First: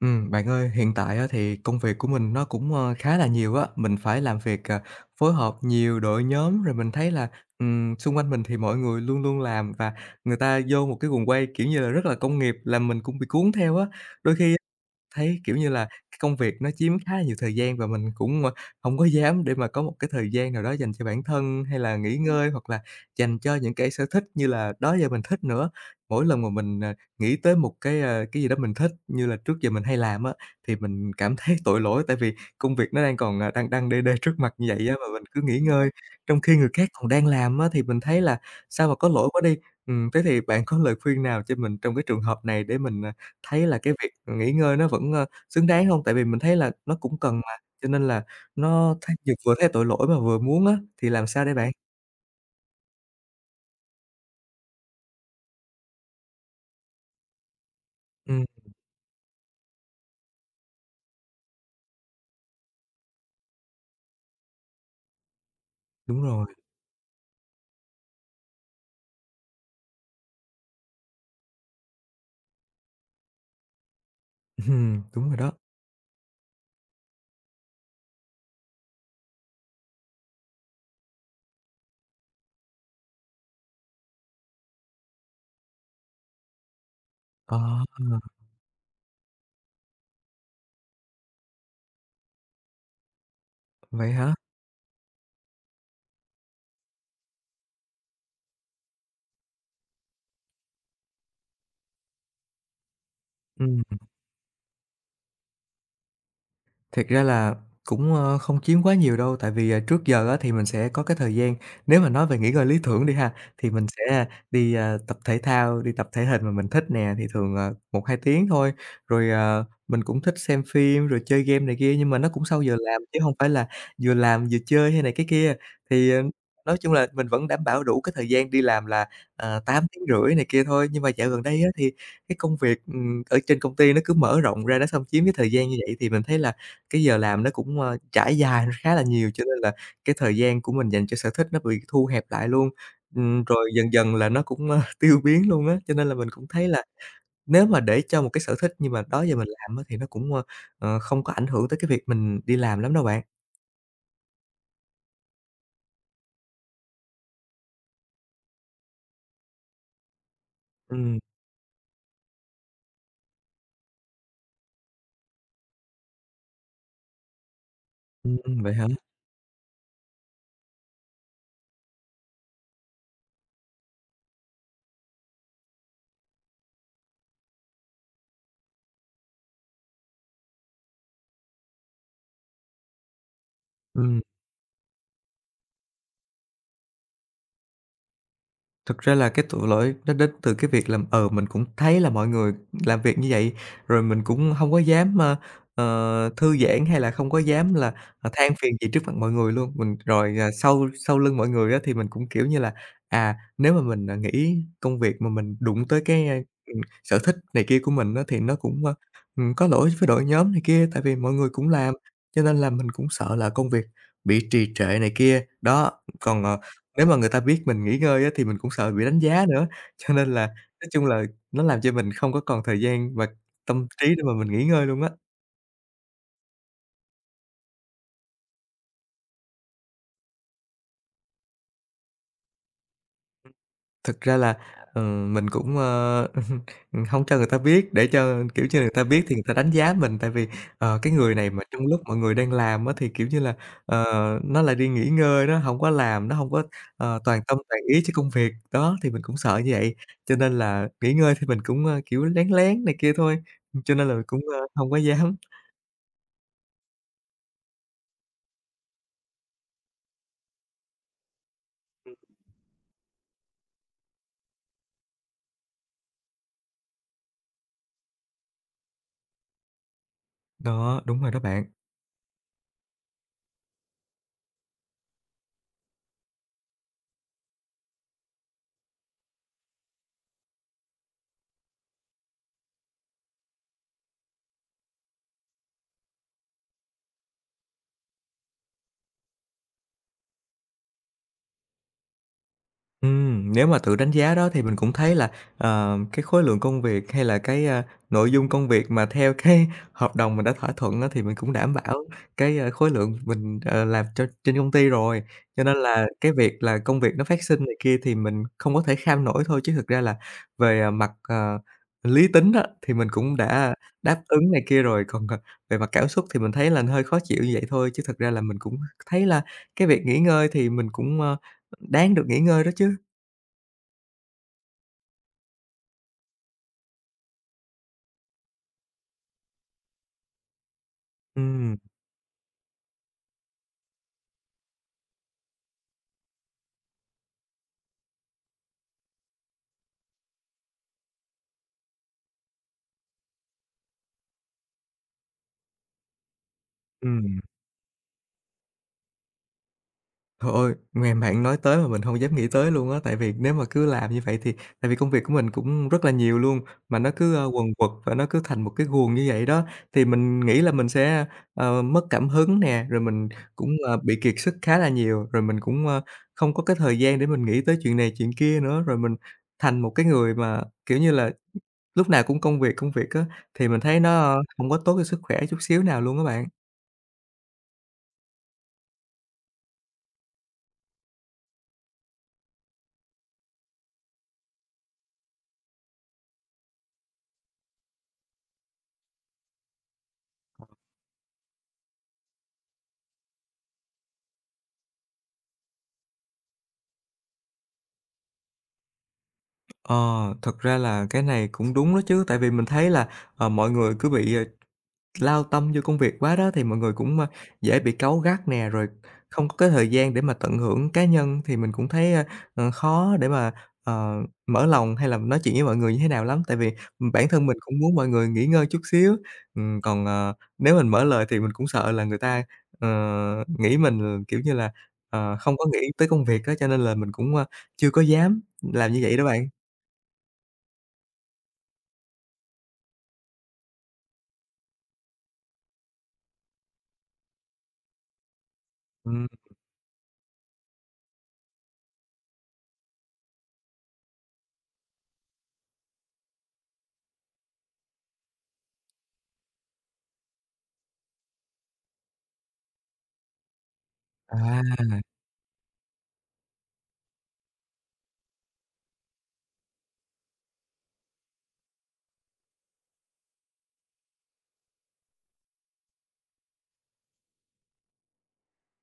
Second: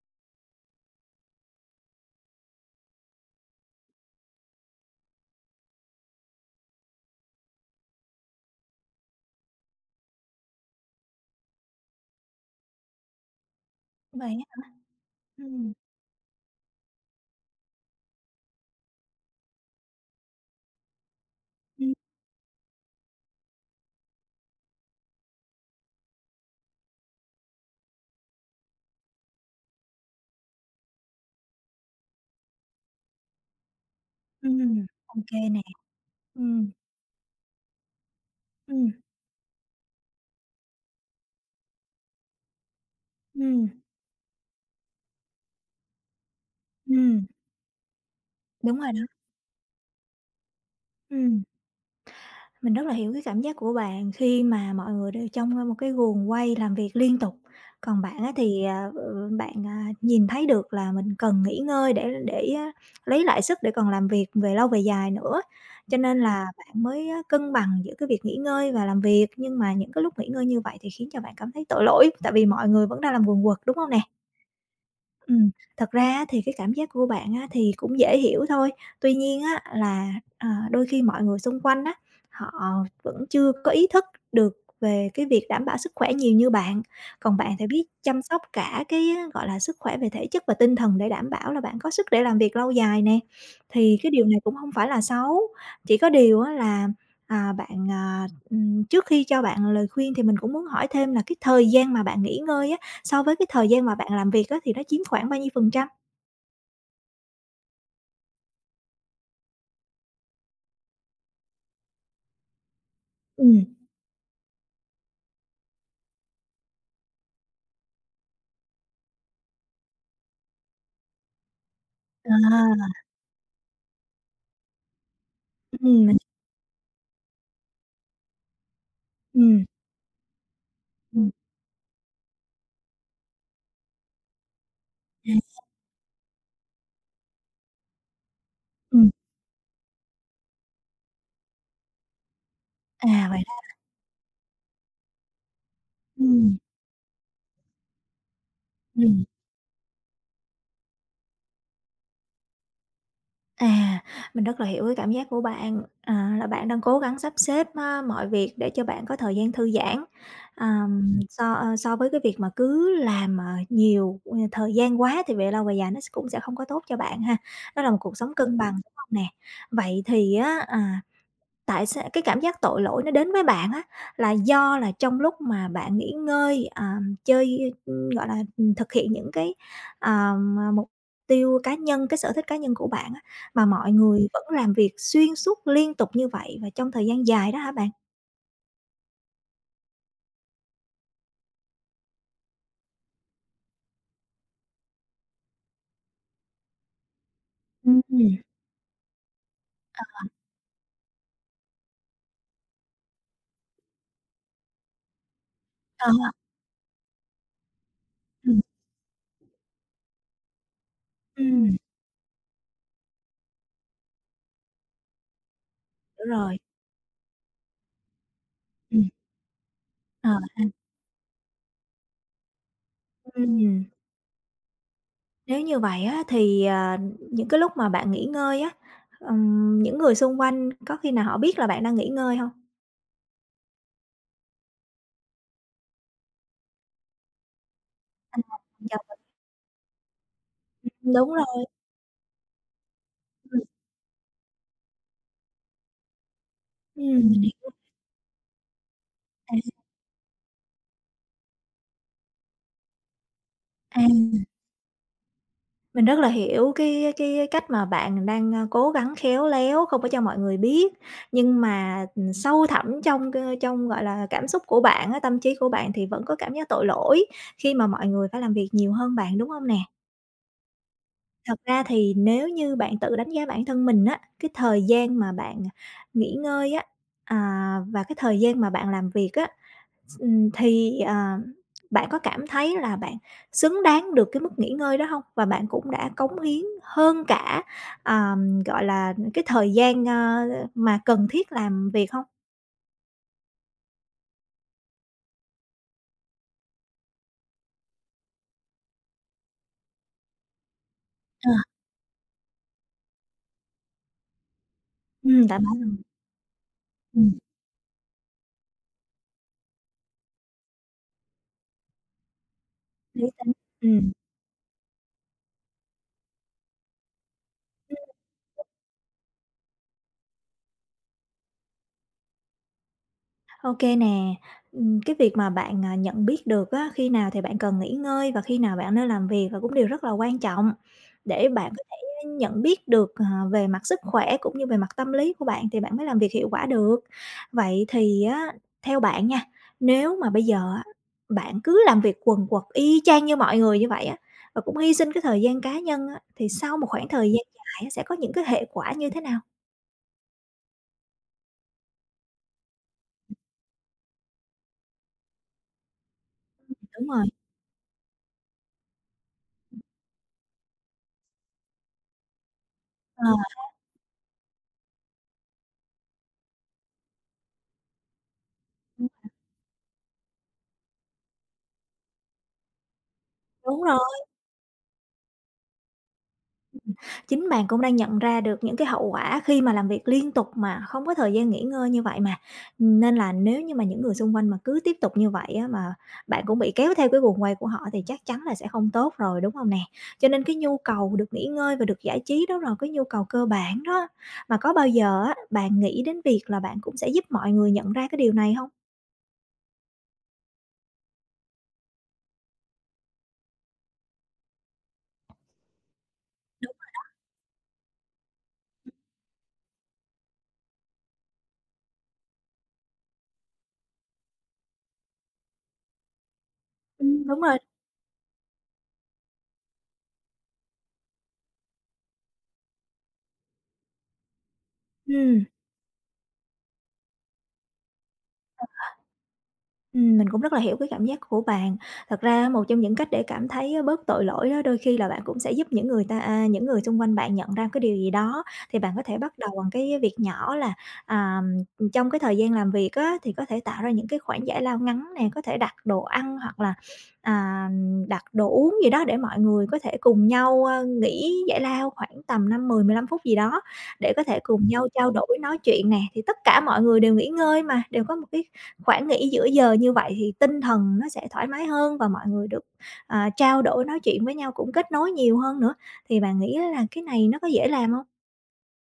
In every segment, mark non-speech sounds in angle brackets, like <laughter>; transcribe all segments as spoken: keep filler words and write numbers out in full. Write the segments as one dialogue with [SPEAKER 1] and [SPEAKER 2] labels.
[SPEAKER 1] Ừm, bạn ơi, hiện tại á thì công việc của mình nó cũng, ơ, khá là nhiều á, mình phải làm việc, à, phối hợp nhiều đội nhóm, rồi mình thấy là, ừm, xung quanh mình thì mọi người luôn luôn làm và người ta vô một cái guồng quay, kiểu như là, rất là công nghiệp, làm mình cũng bị cuốn theo á.
[SPEAKER 2] Vậy
[SPEAKER 1] Đôi khi
[SPEAKER 2] á.
[SPEAKER 1] thấy, kiểu như
[SPEAKER 2] Ừm.
[SPEAKER 1] là, cái công việc nó chiếm khá là nhiều thời gian và mình cũng, ờ, hông có dám để mà có một cái thời gian nào đó dành cho bản thân, hay
[SPEAKER 2] Ừm.
[SPEAKER 1] là nghỉ ngơi, hoặc là dành cho những cái sở thích như là đó giờ mình thích nữa. Mỗi lần mà mình, ờ, nghĩ tới một cái, ờ, cái gì đó mình thích như là trước giờ mình hay làm á, thì mình cảm thấy <laughs> tội lỗi, tại vì công việc nó đang còn, à, đang đăng đê đê trước mặt như
[SPEAKER 2] Ừm.
[SPEAKER 1] vậy á, mà
[SPEAKER 2] Ô
[SPEAKER 1] mình cứ
[SPEAKER 2] kê
[SPEAKER 1] nghỉ
[SPEAKER 2] nè.
[SPEAKER 1] ngơi, trong khi
[SPEAKER 2] Ừm.
[SPEAKER 1] người khác còn đang làm á, thì mình thấy là sao
[SPEAKER 2] Ừm.
[SPEAKER 1] mà có lỗi quá đi. Ừm, thế thì bạn có lời khuyên nào cho mình trong cái trường hợp này để mình, thấy
[SPEAKER 2] Ừm.
[SPEAKER 1] là cái việc nghỉ ngơi nó vẫn, ơ, xứng đáng hông? Tại vì mình thấy là nó cũng
[SPEAKER 2] Ừm.
[SPEAKER 1] cần mà, cho nên là
[SPEAKER 2] Đúng rồi
[SPEAKER 1] nó
[SPEAKER 2] đó.
[SPEAKER 1] thấy vừa vừa thấy tội lỗi mà vừa muốn á, thì làm
[SPEAKER 2] Ừm.
[SPEAKER 1] sao đây bạn?
[SPEAKER 2] Mình rất là hiểu cái cảm giác của bạn khi mà mọi người đều trong, ơ, một cái guồng quay làm việc liên tục, còn bạn á
[SPEAKER 1] Ừm,
[SPEAKER 2] thì, ờ, ừ, bạn, à, nhìn thấy được là mình cần nghỉ ngơi để để á lấy lại sức để còn làm việc về lâu về dài nữa, cho nên
[SPEAKER 1] Đúng rồi,
[SPEAKER 2] là bạn mới á cân bằng giữa cái việc nghỉ ngơi và làm việc, nhưng mà những cái lúc nghỉ ngơi như vậy thì khiến cho bạn cảm thấy tội lỗi, tại vì mọi người vẫn đang làm quần quật, đúng hông nè?
[SPEAKER 1] <laughs> ừm, đúng rồi
[SPEAKER 2] Ừm,
[SPEAKER 1] đó.
[SPEAKER 2] Thật ra á thì cái cảm giác của bạn á thì cũng dễ hiểu thôi. Tuy nhiên á là, ờ, đôi khi mọi người xung quanh á, họ vẫn chưa có ý thức được về cái việc đảm bảo sức khỏe nhiều như bạn. Còn bạn
[SPEAKER 1] Ờ,
[SPEAKER 2] thì biết chăm sóc cả cái, gọi là, sức khỏe về thể chất và tinh thần để đảm bảo là bạn có sức để làm việc lâu dài nè, thì cái
[SPEAKER 1] vậy
[SPEAKER 2] điều
[SPEAKER 1] hả?
[SPEAKER 2] này cũng hông phải là xấu. Chỉ có điều á là, à, bạn, à, ừm, trước khi cho bạn lời khuyên thì mình cũng muốn hỏi thêm là cái thời gian mà bạn nghỉ ngơi á, so với cái thời
[SPEAKER 1] Ừm.
[SPEAKER 2] gian mà bạn làm việc á, thì nó chiếm khoảng bao nhiêu phần trăm?
[SPEAKER 1] Thiệt ra là cũng, ơ, không chiếm quá nhiều đâu, tại vì, à, trước giờ á thì mình sẽ có cái thời gian nếu mà nói về nghỉ ngơi lý tưởng đi ha,
[SPEAKER 2] Ừm.
[SPEAKER 1] thì mình sẽ đi, a, tập thể thao, đi tập thể hình mà mình thích nè, thì thường, ờ, một hai tiếng thôi. Rồi, ờ, mình cũng thích xem phim, rồi chơi game này kia, nhưng mà nó cũng sau giờ
[SPEAKER 2] À.
[SPEAKER 1] làm chứ không phải là vừa làm vừa chơi hay này cái kia.
[SPEAKER 2] Ừm.
[SPEAKER 1] Thì,
[SPEAKER 2] Mình.
[SPEAKER 1] ờ, nói chung là mình vẫn đảm bảo đủ cái thời gian đi làm là, ờ,
[SPEAKER 2] Ừm.
[SPEAKER 1] tám phẩy năm tiếng rưỡi này kia thôi. Nhưng mà dạo
[SPEAKER 2] Ừm.
[SPEAKER 1] gần đây á thì cái công việc, ừm, ở trên công ty nó cứ mở rộng ra, nó xâm chiếm cái
[SPEAKER 2] À.
[SPEAKER 1] thời gian như vậy thì mình thấy là cái giờ làm nó cũng, ơ, trải dài <laughs> khá là
[SPEAKER 2] Ừm.
[SPEAKER 1] nhiều, cho nên là cái thời gian của mình dành cho sở thích nó bị thu hẹp lại luôn.
[SPEAKER 2] À, vậy
[SPEAKER 1] Ừm,
[SPEAKER 2] đó.
[SPEAKER 1] rồi dần dần là nó cũng, ơ, <laughs> tiêu biến luôn á, cho nên là mình cũng
[SPEAKER 2] Ừm.
[SPEAKER 1] thấy là nếu mà để cho một cái sở thích nhưng mà đó
[SPEAKER 2] Ừm.
[SPEAKER 1] giờ mình làm á thì nó cũng, ơ, ờ, không có ảnh hưởng tới cái việc mình đi làm lắm đâu bạn.
[SPEAKER 2] À. Mình rất là hiểu cái cảm giác của bạn, à, là bạn đang cố gắng sắp xếp á, mọi việc để cho bạn có thời gian thư giãn,
[SPEAKER 1] Ừm,
[SPEAKER 2] ờm, so, ơ, so với cái việc mà cứ làm, mà nhiều, ờ, thời gian quá thì về lâu về dài nó s cũng sẽ không có tốt cho bạn ha. Đó là một cuộc sống cân
[SPEAKER 1] ừm, vậy
[SPEAKER 2] bằng,
[SPEAKER 1] hả?
[SPEAKER 2] đúng hông nè? Vậy thì á, à tại sao cái cảm giác tội lỗi nó đến với bạn á, là do là trong lúc mà bạn nghỉ ngơi, à, chơi, ưm, gọi là, ừm, thực hiện những cái, ờ, mà mục tiêu cá nhân, cái sở thích cá nhân của bạn á, mà mọi
[SPEAKER 1] Ừm.
[SPEAKER 2] người vẫn làm việc xuyên suốt liên tục như vậy và trong thời gian dài đó hả bạn?
[SPEAKER 1] Thực ra là cái tội lỗi nó đến từ cái việc là, ừ, mình cũng thấy là mọi người làm việc như vậy, rồi mình cũng không có dám, ơ, ờ, thư giãn hay là không có dám là, ờ,
[SPEAKER 2] Ừm.
[SPEAKER 1] than phiền gì trước mặt mọi người luôn. Mình rồi, à, sau sau lưng mọi người á thì mình cũng, kiểu như là, à, nếu mà mình, à, nghỉ công việc mà mình đụng tới
[SPEAKER 2] Ờ.
[SPEAKER 1] cái, a, ừm, sở thích này kia của mình á thì nó
[SPEAKER 2] Ừm.
[SPEAKER 1] cũng, ơ, ừm, có lỗi với đội nhóm này kia, tại vì mọi người cũng
[SPEAKER 2] Ừm.
[SPEAKER 1] làm, cho nên là mình cũng sợ là công việc bị trì trệ này kia. Đó,
[SPEAKER 2] Hiểu
[SPEAKER 1] còn, ờ
[SPEAKER 2] rồi.
[SPEAKER 1] nếu mà người ta biết mình nghỉ ngơi á, thì mình cũng sợ bị
[SPEAKER 2] Ừm.
[SPEAKER 1] đánh giá nữa, cho
[SPEAKER 2] Ờ
[SPEAKER 1] nên là
[SPEAKER 2] ha.
[SPEAKER 1] nói chung là nó làm cho mình không có còn thời gian và
[SPEAKER 2] Ừm,
[SPEAKER 1] tâm trí để mà mình nghỉ ngơi luôn á.
[SPEAKER 2] Nếu như vậy á thì, à, những cái lúc mà bạn nghỉ ngơi á, ừm, những người xung quanh có khi nào họ biết là bạn đang nghỉ ngơi không?
[SPEAKER 1] Thực ra là, ờ, mình cũng, ờ, <laughs> hông cho người ta biết để cho, kiểu như, người
[SPEAKER 2] Dạ.
[SPEAKER 1] ta biết thì người ta đánh giá mình, tại vì, ờ, cái
[SPEAKER 2] Đúng.
[SPEAKER 1] người này mà trong lúc mọi người đang làm á, thì, kiểu như là,
[SPEAKER 2] Ừm.
[SPEAKER 1] ờ, nó lại đi nghỉ ngơi, nó hổng có làm, nó hông có, ờ,
[SPEAKER 2] Ừm.
[SPEAKER 1] toàn tâm
[SPEAKER 2] Ừm.
[SPEAKER 1] toàn ý cho công việc. Đó, thì mình cũng sợ
[SPEAKER 2] À.
[SPEAKER 1] như vậy, cho nên là nghỉ ngơi thì mình cũng, ơ, kiểu, lén lén này kia thôi, cho
[SPEAKER 2] À.
[SPEAKER 1] nên là mình cũng, ơ, hông có dám.
[SPEAKER 2] Mình rất là hiểu cái cái cách mà bạn đang, a, cố gắng khéo léo, không có cho mọi người biết, nhưng mà, ừm, sâu thẳm trong c trong, gọi là, cảm xúc của bạn á, tâm trí của bạn thì vẫn có cảm giác tội lỗi khi mà mọi người phải làm việc nhiều hơn bạn, đúng hông nè?
[SPEAKER 1] Đó, đúng rồi đó
[SPEAKER 2] Thật
[SPEAKER 1] bạn.
[SPEAKER 2] ra thì nếu như bạn tự đánh giá bản thân mình á, cái thời gian mà bạn nghỉ ngơi á, à, và cái thời gian mà bạn làm việc á, Ừm, thì, à, bạn có cảm thấy là bạn xứng đáng được cái mức nghỉ ngơi đó hông? Và bạn cũng đã cống hiến hơn cả, ờm, gọi là, cái thời gian, ơ, mà cần thiết làm việc hông?
[SPEAKER 1] Ừm, nếu mà tự đánh giá đó thì mình cũng thấy là, ờ, cái khối lượng công việc hay là cái, a, nội dung công việc mà theo cái <laughs> hợp đồng mình đã thỏa thuận đó thì mình cũng
[SPEAKER 2] À.
[SPEAKER 1] đảm bảo cái, a, khối lượng mình, ờ, làm cho trên công ty rồi.
[SPEAKER 2] Ừm, tại
[SPEAKER 1] Cho nên
[SPEAKER 2] bạn. Ừm.
[SPEAKER 1] là cái việc là công việc nó
[SPEAKER 2] Ừm.
[SPEAKER 1] phát sinh này kia thì mình không có thể kham nổi thôi, chứ thực ra là về, à, mặt, ờ, lý tính á, thì mình
[SPEAKER 2] Lý
[SPEAKER 1] cũng
[SPEAKER 2] tính.
[SPEAKER 1] đã
[SPEAKER 2] Ừm.
[SPEAKER 1] đáp ứng này kia rồi, còn, ờ, về mặt cảm xúc thì mình thấy là hơi khó chịu như vậy thôi, chứ thực ra là mình cũng thấy là cái việc nghỉ ngơi thì mình cũng, ơ, đáng được nghỉ ngơi đó chứ.
[SPEAKER 2] OK nè. Ừm, cái việc mà bạn, à, nhận biết được á, khi nào thì bạn cần nghỉ ngơi và khi nào bạn nên làm việc là cũng điều rất là quan trọng để bạn
[SPEAKER 1] Ừm,
[SPEAKER 2] có thể nhận biết được, ờ, về mặt sức khỏe cũng như về mặt tâm lý của bạn thì bạn mới làm việc hiệu quả được. Vậy thì á, theo bạn nha, nếu mà bây giờ á, bạn cứ làm việc quần quật y chang như mọi người như vậy á, và cũng hy sinh cái thời gian cá nhân á, thì sau một khoảng thời
[SPEAKER 1] ừm.
[SPEAKER 2] gian dài á, sẽ có những cái hệ quả như thế nào?
[SPEAKER 1] Trời ơi, nghe bạn nói tới mà mình hông dám nghĩ tới luôn á, tại vì nếu mà cứ làm như vậy thì tại vì công việc của mình cũng rất là nhiều luôn, mà
[SPEAKER 2] Đúng
[SPEAKER 1] nó
[SPEAKER 2] rồi.
[SPEAKER 1] cứ, ơ, quần quật và nó cứ thành một cái guồng như vậy đó, thì mình nghĩ là mình sẽ, ờ, mất cảm hứng nè, rồi
[SPEAKER 2] Ờ.
[SPEAKER 1] mình cũng, ờ, bị kiệt sức khá là nhiều, rồi mình cũng, ơ, không có cái thời gian để mình nghĩ tới chuyện này chuyện kia nữa. Rồi mình thành một cái người mà, kiểu như là, lúc nào cũng công việc, công việc á, thì mình
[SPEAKER 2] Đúng
[SPEAKER 1] thấy
[SPEAKER 2] rồi.
[SPEAKER 1] nó, ơ, hông có tốt cho sức khỏe chút xíu nào luôn á bạn.
[SPEAKER 2] Chính bạn cũng đang nhận ra được những cái hậu quả khi mà làm việc liên tục mà không có thời gian nghỉ ngơi như vậy mà. Nên là nếu như mà những người xung quanh mà cứ tiếp tục như vậy á, mà bạn cũng bị kéo theo cái guồng quay của họ thì chắc chắn là sẽ không tốt rồi, đúng không nè? Cho nên cái nhu cầu được nghỉ ngơi và được giải trí đó là cái nhu cầu cơ bản đó. Mà có bao giờ á, bạn nghĩ đến việc là bạn cũng sẽ giúp mọi người nhận ra cái điều này không?
[SPEAKER 1] Ờ, Thật ra là cái này cũng đúng đó chứ, tại vì mình thấy là, ờ, mọi người cứ bị, ờ, lao tâm vô công việc quá đó thì
[SPEAKER 2] Đúng.
[SPEAKER 1] mọi người cũng, a, dễ bị cáu gắt nè, rồi không có cái thời gian để mà tận hưởng cá nhân thì mình cũng thấy, a, ờ, khó để mà, ờ, mở lòng hay là nói chuyện với mọi người như thế nào lắm, tại vì,
[SPEAKER 2] Ừm.
[SPEAKER 1] bản
[SPEAKER 2] Đúng
[SPEAKER 1] thân mình
[SPEAKER 2] rồi.
[SPEAKER 1] cũng muốn mọi người nghỉ ngơi chút xíu. Ừm, còn, ờ, nếu mình mở lời thì mình cũng sợ là người ta, ờ, nghĩ mình, là kiểu như là, ờ,
[SPEAKER 2] Ừm.
[SPEAKER 1] không có nghĩ tới công việc đó cho nên là mình cũng, a, chưa có dám làm như vậy đó bạn.
[SPEAKER 2] Ừm, mình cũng rất là hiểu cái cảm giác của bạn. Thật ra một trong những cách để cảm thấy á bớt tội lỗi đó, đôi khi là bạn cũng sẽ giúp những người ta à, những người xung quanh bạn nhận ra cái điều gì đó, thì bạn có thể
[SPEAKER 1] Ừm.
[SPEAKER 2] bắt đầu bằng cái việc nhỏ là, à, trong cái thời gian làm việc á, thì có thể tạo ra những cái khoảng giải lao ngắn nè, có thể đặt đồ ăn hoặc là, à, đặt đồ uống gì đó để mọi người có thể cùng nhau, ơ, nghỉ giải lao khoảng tầm năm mười mười lăm phút gì đó, để có thể cùng
[SPEAKER 1] À,
[SPEAKER 2] nhau trao đổi, nói chuyện nè, thì tất cả mọi người đều nghỉ ngơi mà, đều có một cái khoảng nghỉ giữa giờ như vậy thì tinh thần nó sẽ thoải mái hơn và mọi người được, à, trao đổi nói chuyện với nhau cũng kết nối nhiều hơn nữa, thì bạn nghĩ là cái này nó có dễ làm không?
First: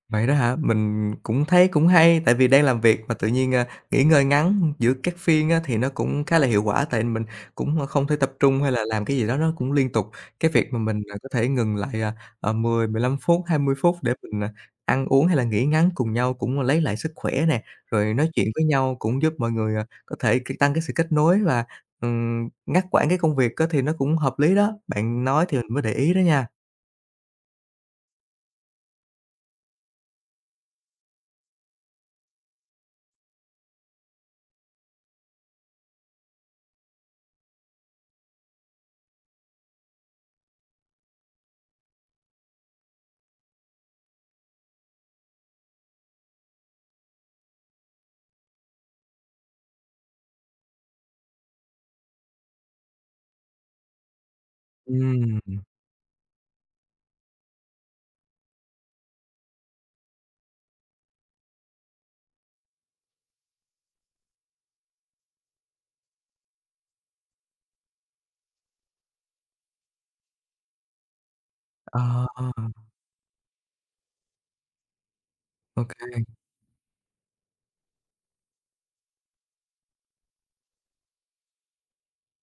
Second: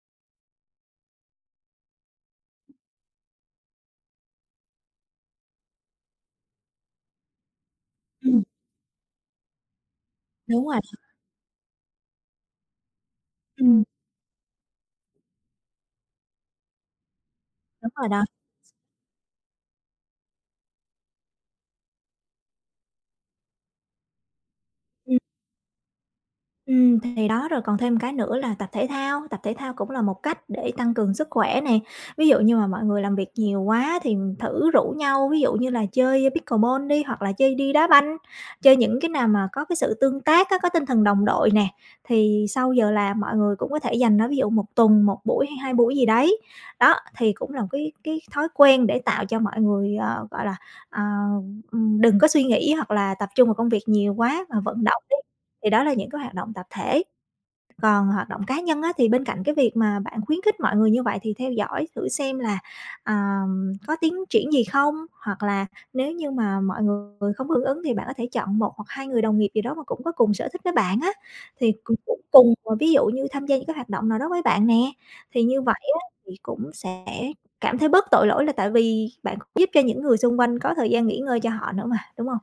[SPEAKER 1] vậy đó hả? Mình cũng thấy cũng hay, tại vì đang làm việc mà tự nhiên, a, nghỉ ngơi ngắn giữa các phiên á, thì nó cũng khá là hiệu quả, tại mình cũng à, không thể tập
[SPEAKER 2] Ừm,
[SPEAKER 1] trung hay là làm cái gì đó nó cũng liên tục. Cái
[SPEAKER 2] đúng
[SPEAKER 1] việc mà
[SPEAKER 2] rồi.
[SPEAKER 1] mình, à, có thể ngừng lại, à, à, mười 10, mười lăm phút, hai mươi
[SPEAKER 2] Ừm,
[SPEAKER 1] phút để mình, à, ăn uống hay là nghỉ ngắn cùng nhau cũng lấy lại sức khỏe nè,
[SPEAKER 2] đúng rồi
[SPEAKER 1] rồi
[SPEAKER 2] đó.
[SPEAKER 1] nói chuyện với nhau cũng giúp mọi người, à, có thể c tăng cái sự kết nối và, ừm, ngắt quãng cái công việc á, thì nó cũng hợp lý đó.
[SPEAKER 2] Ừ.
[SPEAKER 1] Bạn nói thì mình mới để ý đó nha.
[SPEAKER 2] Ừm, thì đó, rồi còn thêm cái nữa là tập thể thao, tập thể thao cũng là một cách để tăng cường sức khỏe nè. Ví dụ như mà mọi người làm việc nhiều quá thì thử rủ nhau, ví dụ như là chơi pickleball đi, hoặc là chơi đi đá banh, chơi những cái nào mà có cái sự tương tác á, có tinh thần đồng đội nè, thì sau giờ làm mọi người cũng có thể dành nó, ví dụ một tuần một buổi hay hai buổi gì đấy. Đó, thì cũng là một cái cái thói quen để tạo cho mọi người, ờ, gọi là, ờ, đừng có suy nghĩ hoặc là tập trung vào công việc nhiều quá, mà vận động đi.
[SPEAKER 1] Ừm,
[SPEAKER 2] Thì đó là những cái hoạt động tập thể. Còn hoạt động cá nhân á, thì bên cạnh cái việc mà bạn khuyến khích mọi người như vậy thì theo dõi thử xem là, ờm, có tiến triển gì không? Hoặc là nếu như mà mọi người không hưởng ứng thì bạn có thể chọn một hoặc hai người đồng nghiệp gì đó mà cũng có cùng sở thích với bạn á, thì cũng cũng
[SPEAKER 1] ờ,
[SPEAKER 2] cùng, ờ, ví dụ như tham gia những cái hoạt động nào đó với bạn nè. Thì như
[SPEAKER 1] ô
[SPEAKER 2] vậy á, thì cũng sẽ cảm thấy bớt tội lỗi là tại vì bạn cũng giúp cho những người xung quanh có thời gian nghỉ ngơi cho họ nữa mà, đúng không?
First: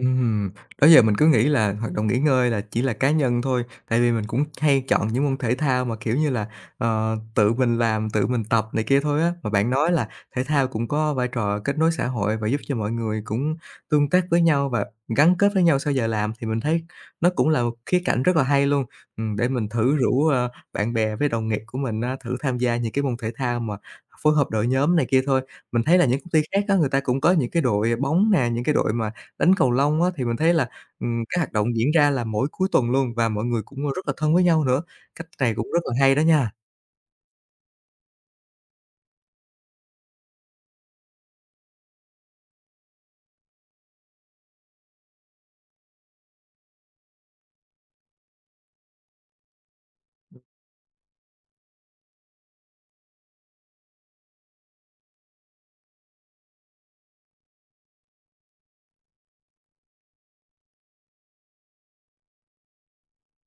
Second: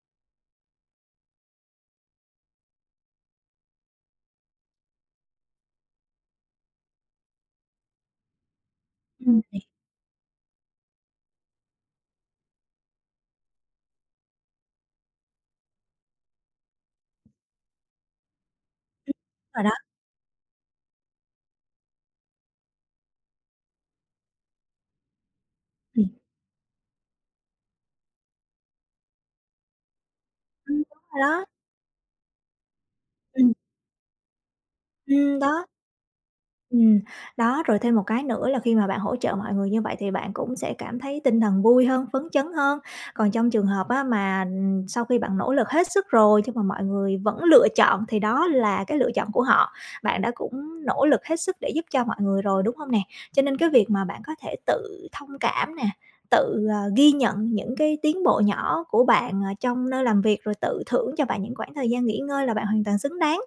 [SPEAKER 1] Ừm, Đó giờ mình cứ nghĩ là hoạt động nghỉ ngơi là chỉ là cá nhân thôi, tại vì mình cũng hay chọn những môn thể thao mà, kiểu như là, ờ, tự mình làm, tự mình tập này kia thôi á.
[SPEAKER 2] Ừm.
[SPEAKER 1] Mà
[SPEAKER 2] Ừm.
[SPEAKER 1] bạn nói là thể thao cũng có vai trò kết nối xã hội và giúp cho mọi người cũng tương tác với nhau và gắn kết với nhau sau giờ làm thì mình thấy nó cũng là một khía cạnh rất là hay luôn. Ừm, để
[SPEAKER 2] Rồi
[SPEAKER 1] mình
[SPEAKER 2] đó.
[SPEAKER 1] thử rủ, ờ, bạn bè với đồng nghiệp của mình á, thử tham gia những cái môn thể thao mà phối hợp đội nhóm này kia thôi. Mình thấy là
[SPEAKER 2] Ừm.
[SPEAKER 1] những công ty khác á, người ta cũng có những cái đội bóng nè, những cái đội mà đánh cầu lông á, thì mình thấy là,
[SPEAKER 2] Ừm, đúng rồi
[SPEAKER 1] ừm, cái
[SPEAKER 2] đó.
[SPEAKER 1] hoạt động diễn ra là mỗi cuối tuần luôn và mọi
[SPEAKER 2] Ừm.
[SPEAKER 1] người cũng, rất là thân với nhau nữa. Cách
[SPEAKER 2] Ừ,
[SPEAKER 1] này
[SPEAKER 2] đó.
[SPEAKER 1] cũng rất là hay đó nha.
[SPEAKER 2] Ừm, Đó, rồi thêm một cái nữa là khi mà bạn hỗ trợ mọi người như vậy thì bạn cũng sẽ cảm thấy tinh thần vui hơn, phấn chấn hơn. Còn trong trường hợp á mà, ừm, sau khi bạn nỗ lực hết sức rồi nhưng mà mọi người vẫn lựa chọn thì đó là cái lựa chọn của họ, bạn đã cũng nỗ lực hết sức để giúp cho mọi người rồi, đúng không nè? Cho nên cái việc mà bạn có thể tự thông cảm nè, tự, ờ, ghi nhận những cái tiến bộ nhỏ của bạn, ờ, trong nơi làm việc, rồi tự thưởng cho bạn những khoảng thời gian nghỉ ngơi là bạn hoàn toàn xứng đáng.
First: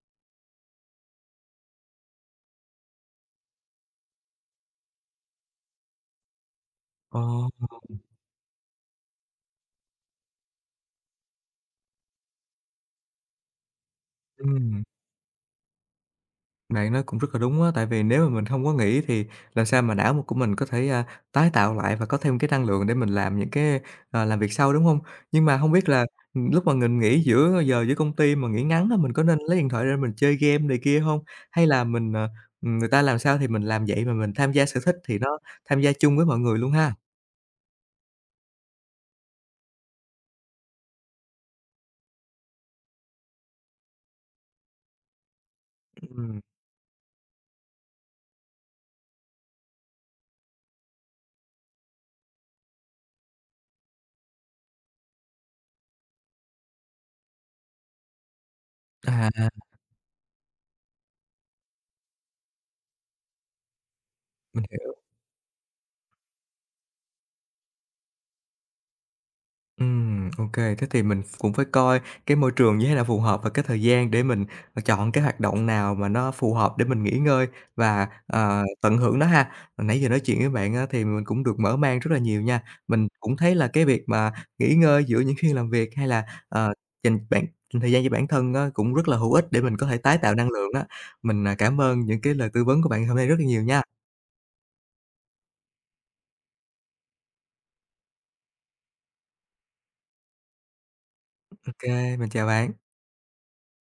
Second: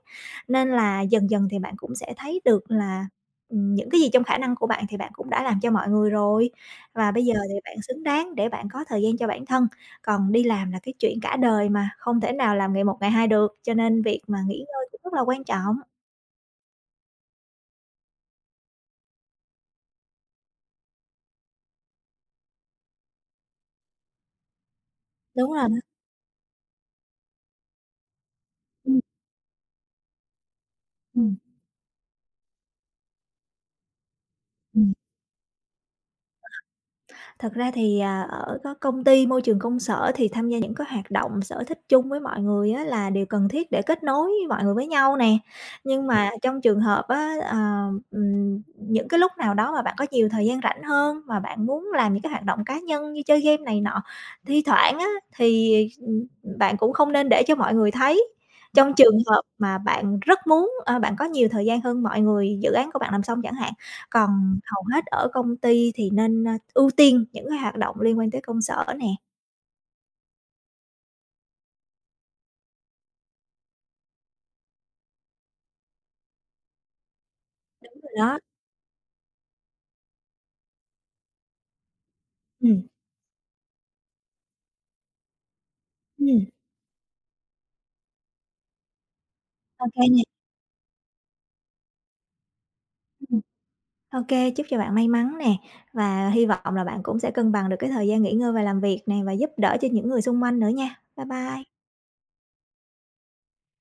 [SPEAKER 2] Nên là dần dần thì bạn cũng sẽ thấy được là Ừm, những cái gì trong khả năng của bạn thì bạn cũng đã làm cho mọi người rồi, và
[SPEAKER 1] Ờ,
[SPEAKER 2] bây giờ thì bạn xứng đáng để bạn có thời gian cho bản thân. Còn đi làm là cái chuyện cả đời mà, không thể nào làm ngày một ngày hai được, cho nên việc mà nghỉ
[SPEAKER 1] ừm,
[SPEAKER 2] ngơi cũng rất là quan trọng.
[SPEAKER 1] Bạn nói cũng rất là đúng á, tại vì nếu mà mình không có nghỉ thì làm sao mà não của mình có thể, a, tái tạo lại và có thêm cái năng lượng để mình làm những cái, ờ, làm việc sau, đúng không? Nhưng
[SPEAKER 2] Đúng
[SPEAKER 1] mà
[SPEAKER 2] rồi
[SPEAKER 1] không
[SPEAKER 2] đó.
[SPEAKER 1] biết là, ừm, lúc mà mình nghỉ giữa giờ giữa công ty mà nghỉ ngắn á,
[SPEAKER 2] Ừm.
[SPEAKER 1] mình có nên lấy điện thoại ra mình chơi game này kia không? Hay là mình, ờ, người ta làm sao thì mình làm vậy mà mình tham gia sở
[SPEAKER 2] Ừm.
[SPEAKER 1] thích thì nó tham gia chung với mọi người luôn ha?
[SPEAKER 2] Thật ra thì, à, ở có công ty, môi trường công sở thì tham gia những cái hoạt động sở thích chung với mọi người á là điều cần thiết để kết nối mọi người với nhau nè. Nhưng mà
[SPEAKER 1] Ừm.
[SPEAKER 2] trong trường hợp á, ờ, ừm, những cái lúc nào đó mà bạn có nhiều thời gian rảnh hơn, mà bạn muốn làm những cái hoạt động cá nhân như chơi game này nọ, thi thoảng á thì, ừm, bạn cũng không nên để cho mọi người thấy. Trong trường
[SPEAKER 1] À,
[SPEAKER 2] hợp mà bạn rất muốn, ơ, bạn có nhiều thời gian hơn mọi người, dự án của bạn làm xong chẳng hạn còn
[SPEAKER 1] mình
[SPEAKER 2] hầu
[SPEAKER 1] hiểu.
[SPEAKER 2] hết ở công ty thì nên, a, ưu tiên những cái hoạt động liên quan tới công sở nè.
[SPEAKER 1] Ừm, ok thế thì mình cũng phải coi cái môi trường như thế nào phù hợp và cái thời gian để mình, ờ, chọn cái hoạt động nào mà nó phù hợp để mình nghỉ ngơi
[SPEAKER 2] Đúng
[SPEAKER 1] và,
[SPEAKER 2] rồi đó.
[SPEAKER 1] ờ, tận hưởng nó ha. Hồi nãy giờ nói chuyện với bạn á thì mình cũng được mở mang rất là nhiều nha.
[SPEAKER 2] Ừm.
[SPEAKER 1] Mình cũng thấy là cái việc mà nghỉ ngơi giữa những phiên làm việc hay là,
[SPEAKER 2] Ừm.
[SPEAKER 1] ờ, dành bản dành thời gian cho bản thân á cũng rất là hữu ích để mình
[SPEAKER 2] Ô
[SPEAKER 1] có thể
[SPEAKER 2] kê
[SPEAKER 1] tái
[SPEAKER 2] nè.
[SPEAKER 1] tạo năng lượng á. Mình, à, cảm ơn những cái lời tư vấn của bạn hôm nay rất
[SPEAKER 2] Ừm.
[SPEAKER 1] là nhiều nha.
[SPEAKER 2] Ô kê, chúc cho bạn may mắn nè, và hy vọng là bạn cũng sẽ cân bằng được cái thời gian nghỉ ngơi và làm việc nè, và giúp đỡ cho những người xung quanh nữa nha. Bye
[SPEAKER 1] Ok,
[SPEAKER 2] bye.
[SPEAKER 1] mình chào bạn.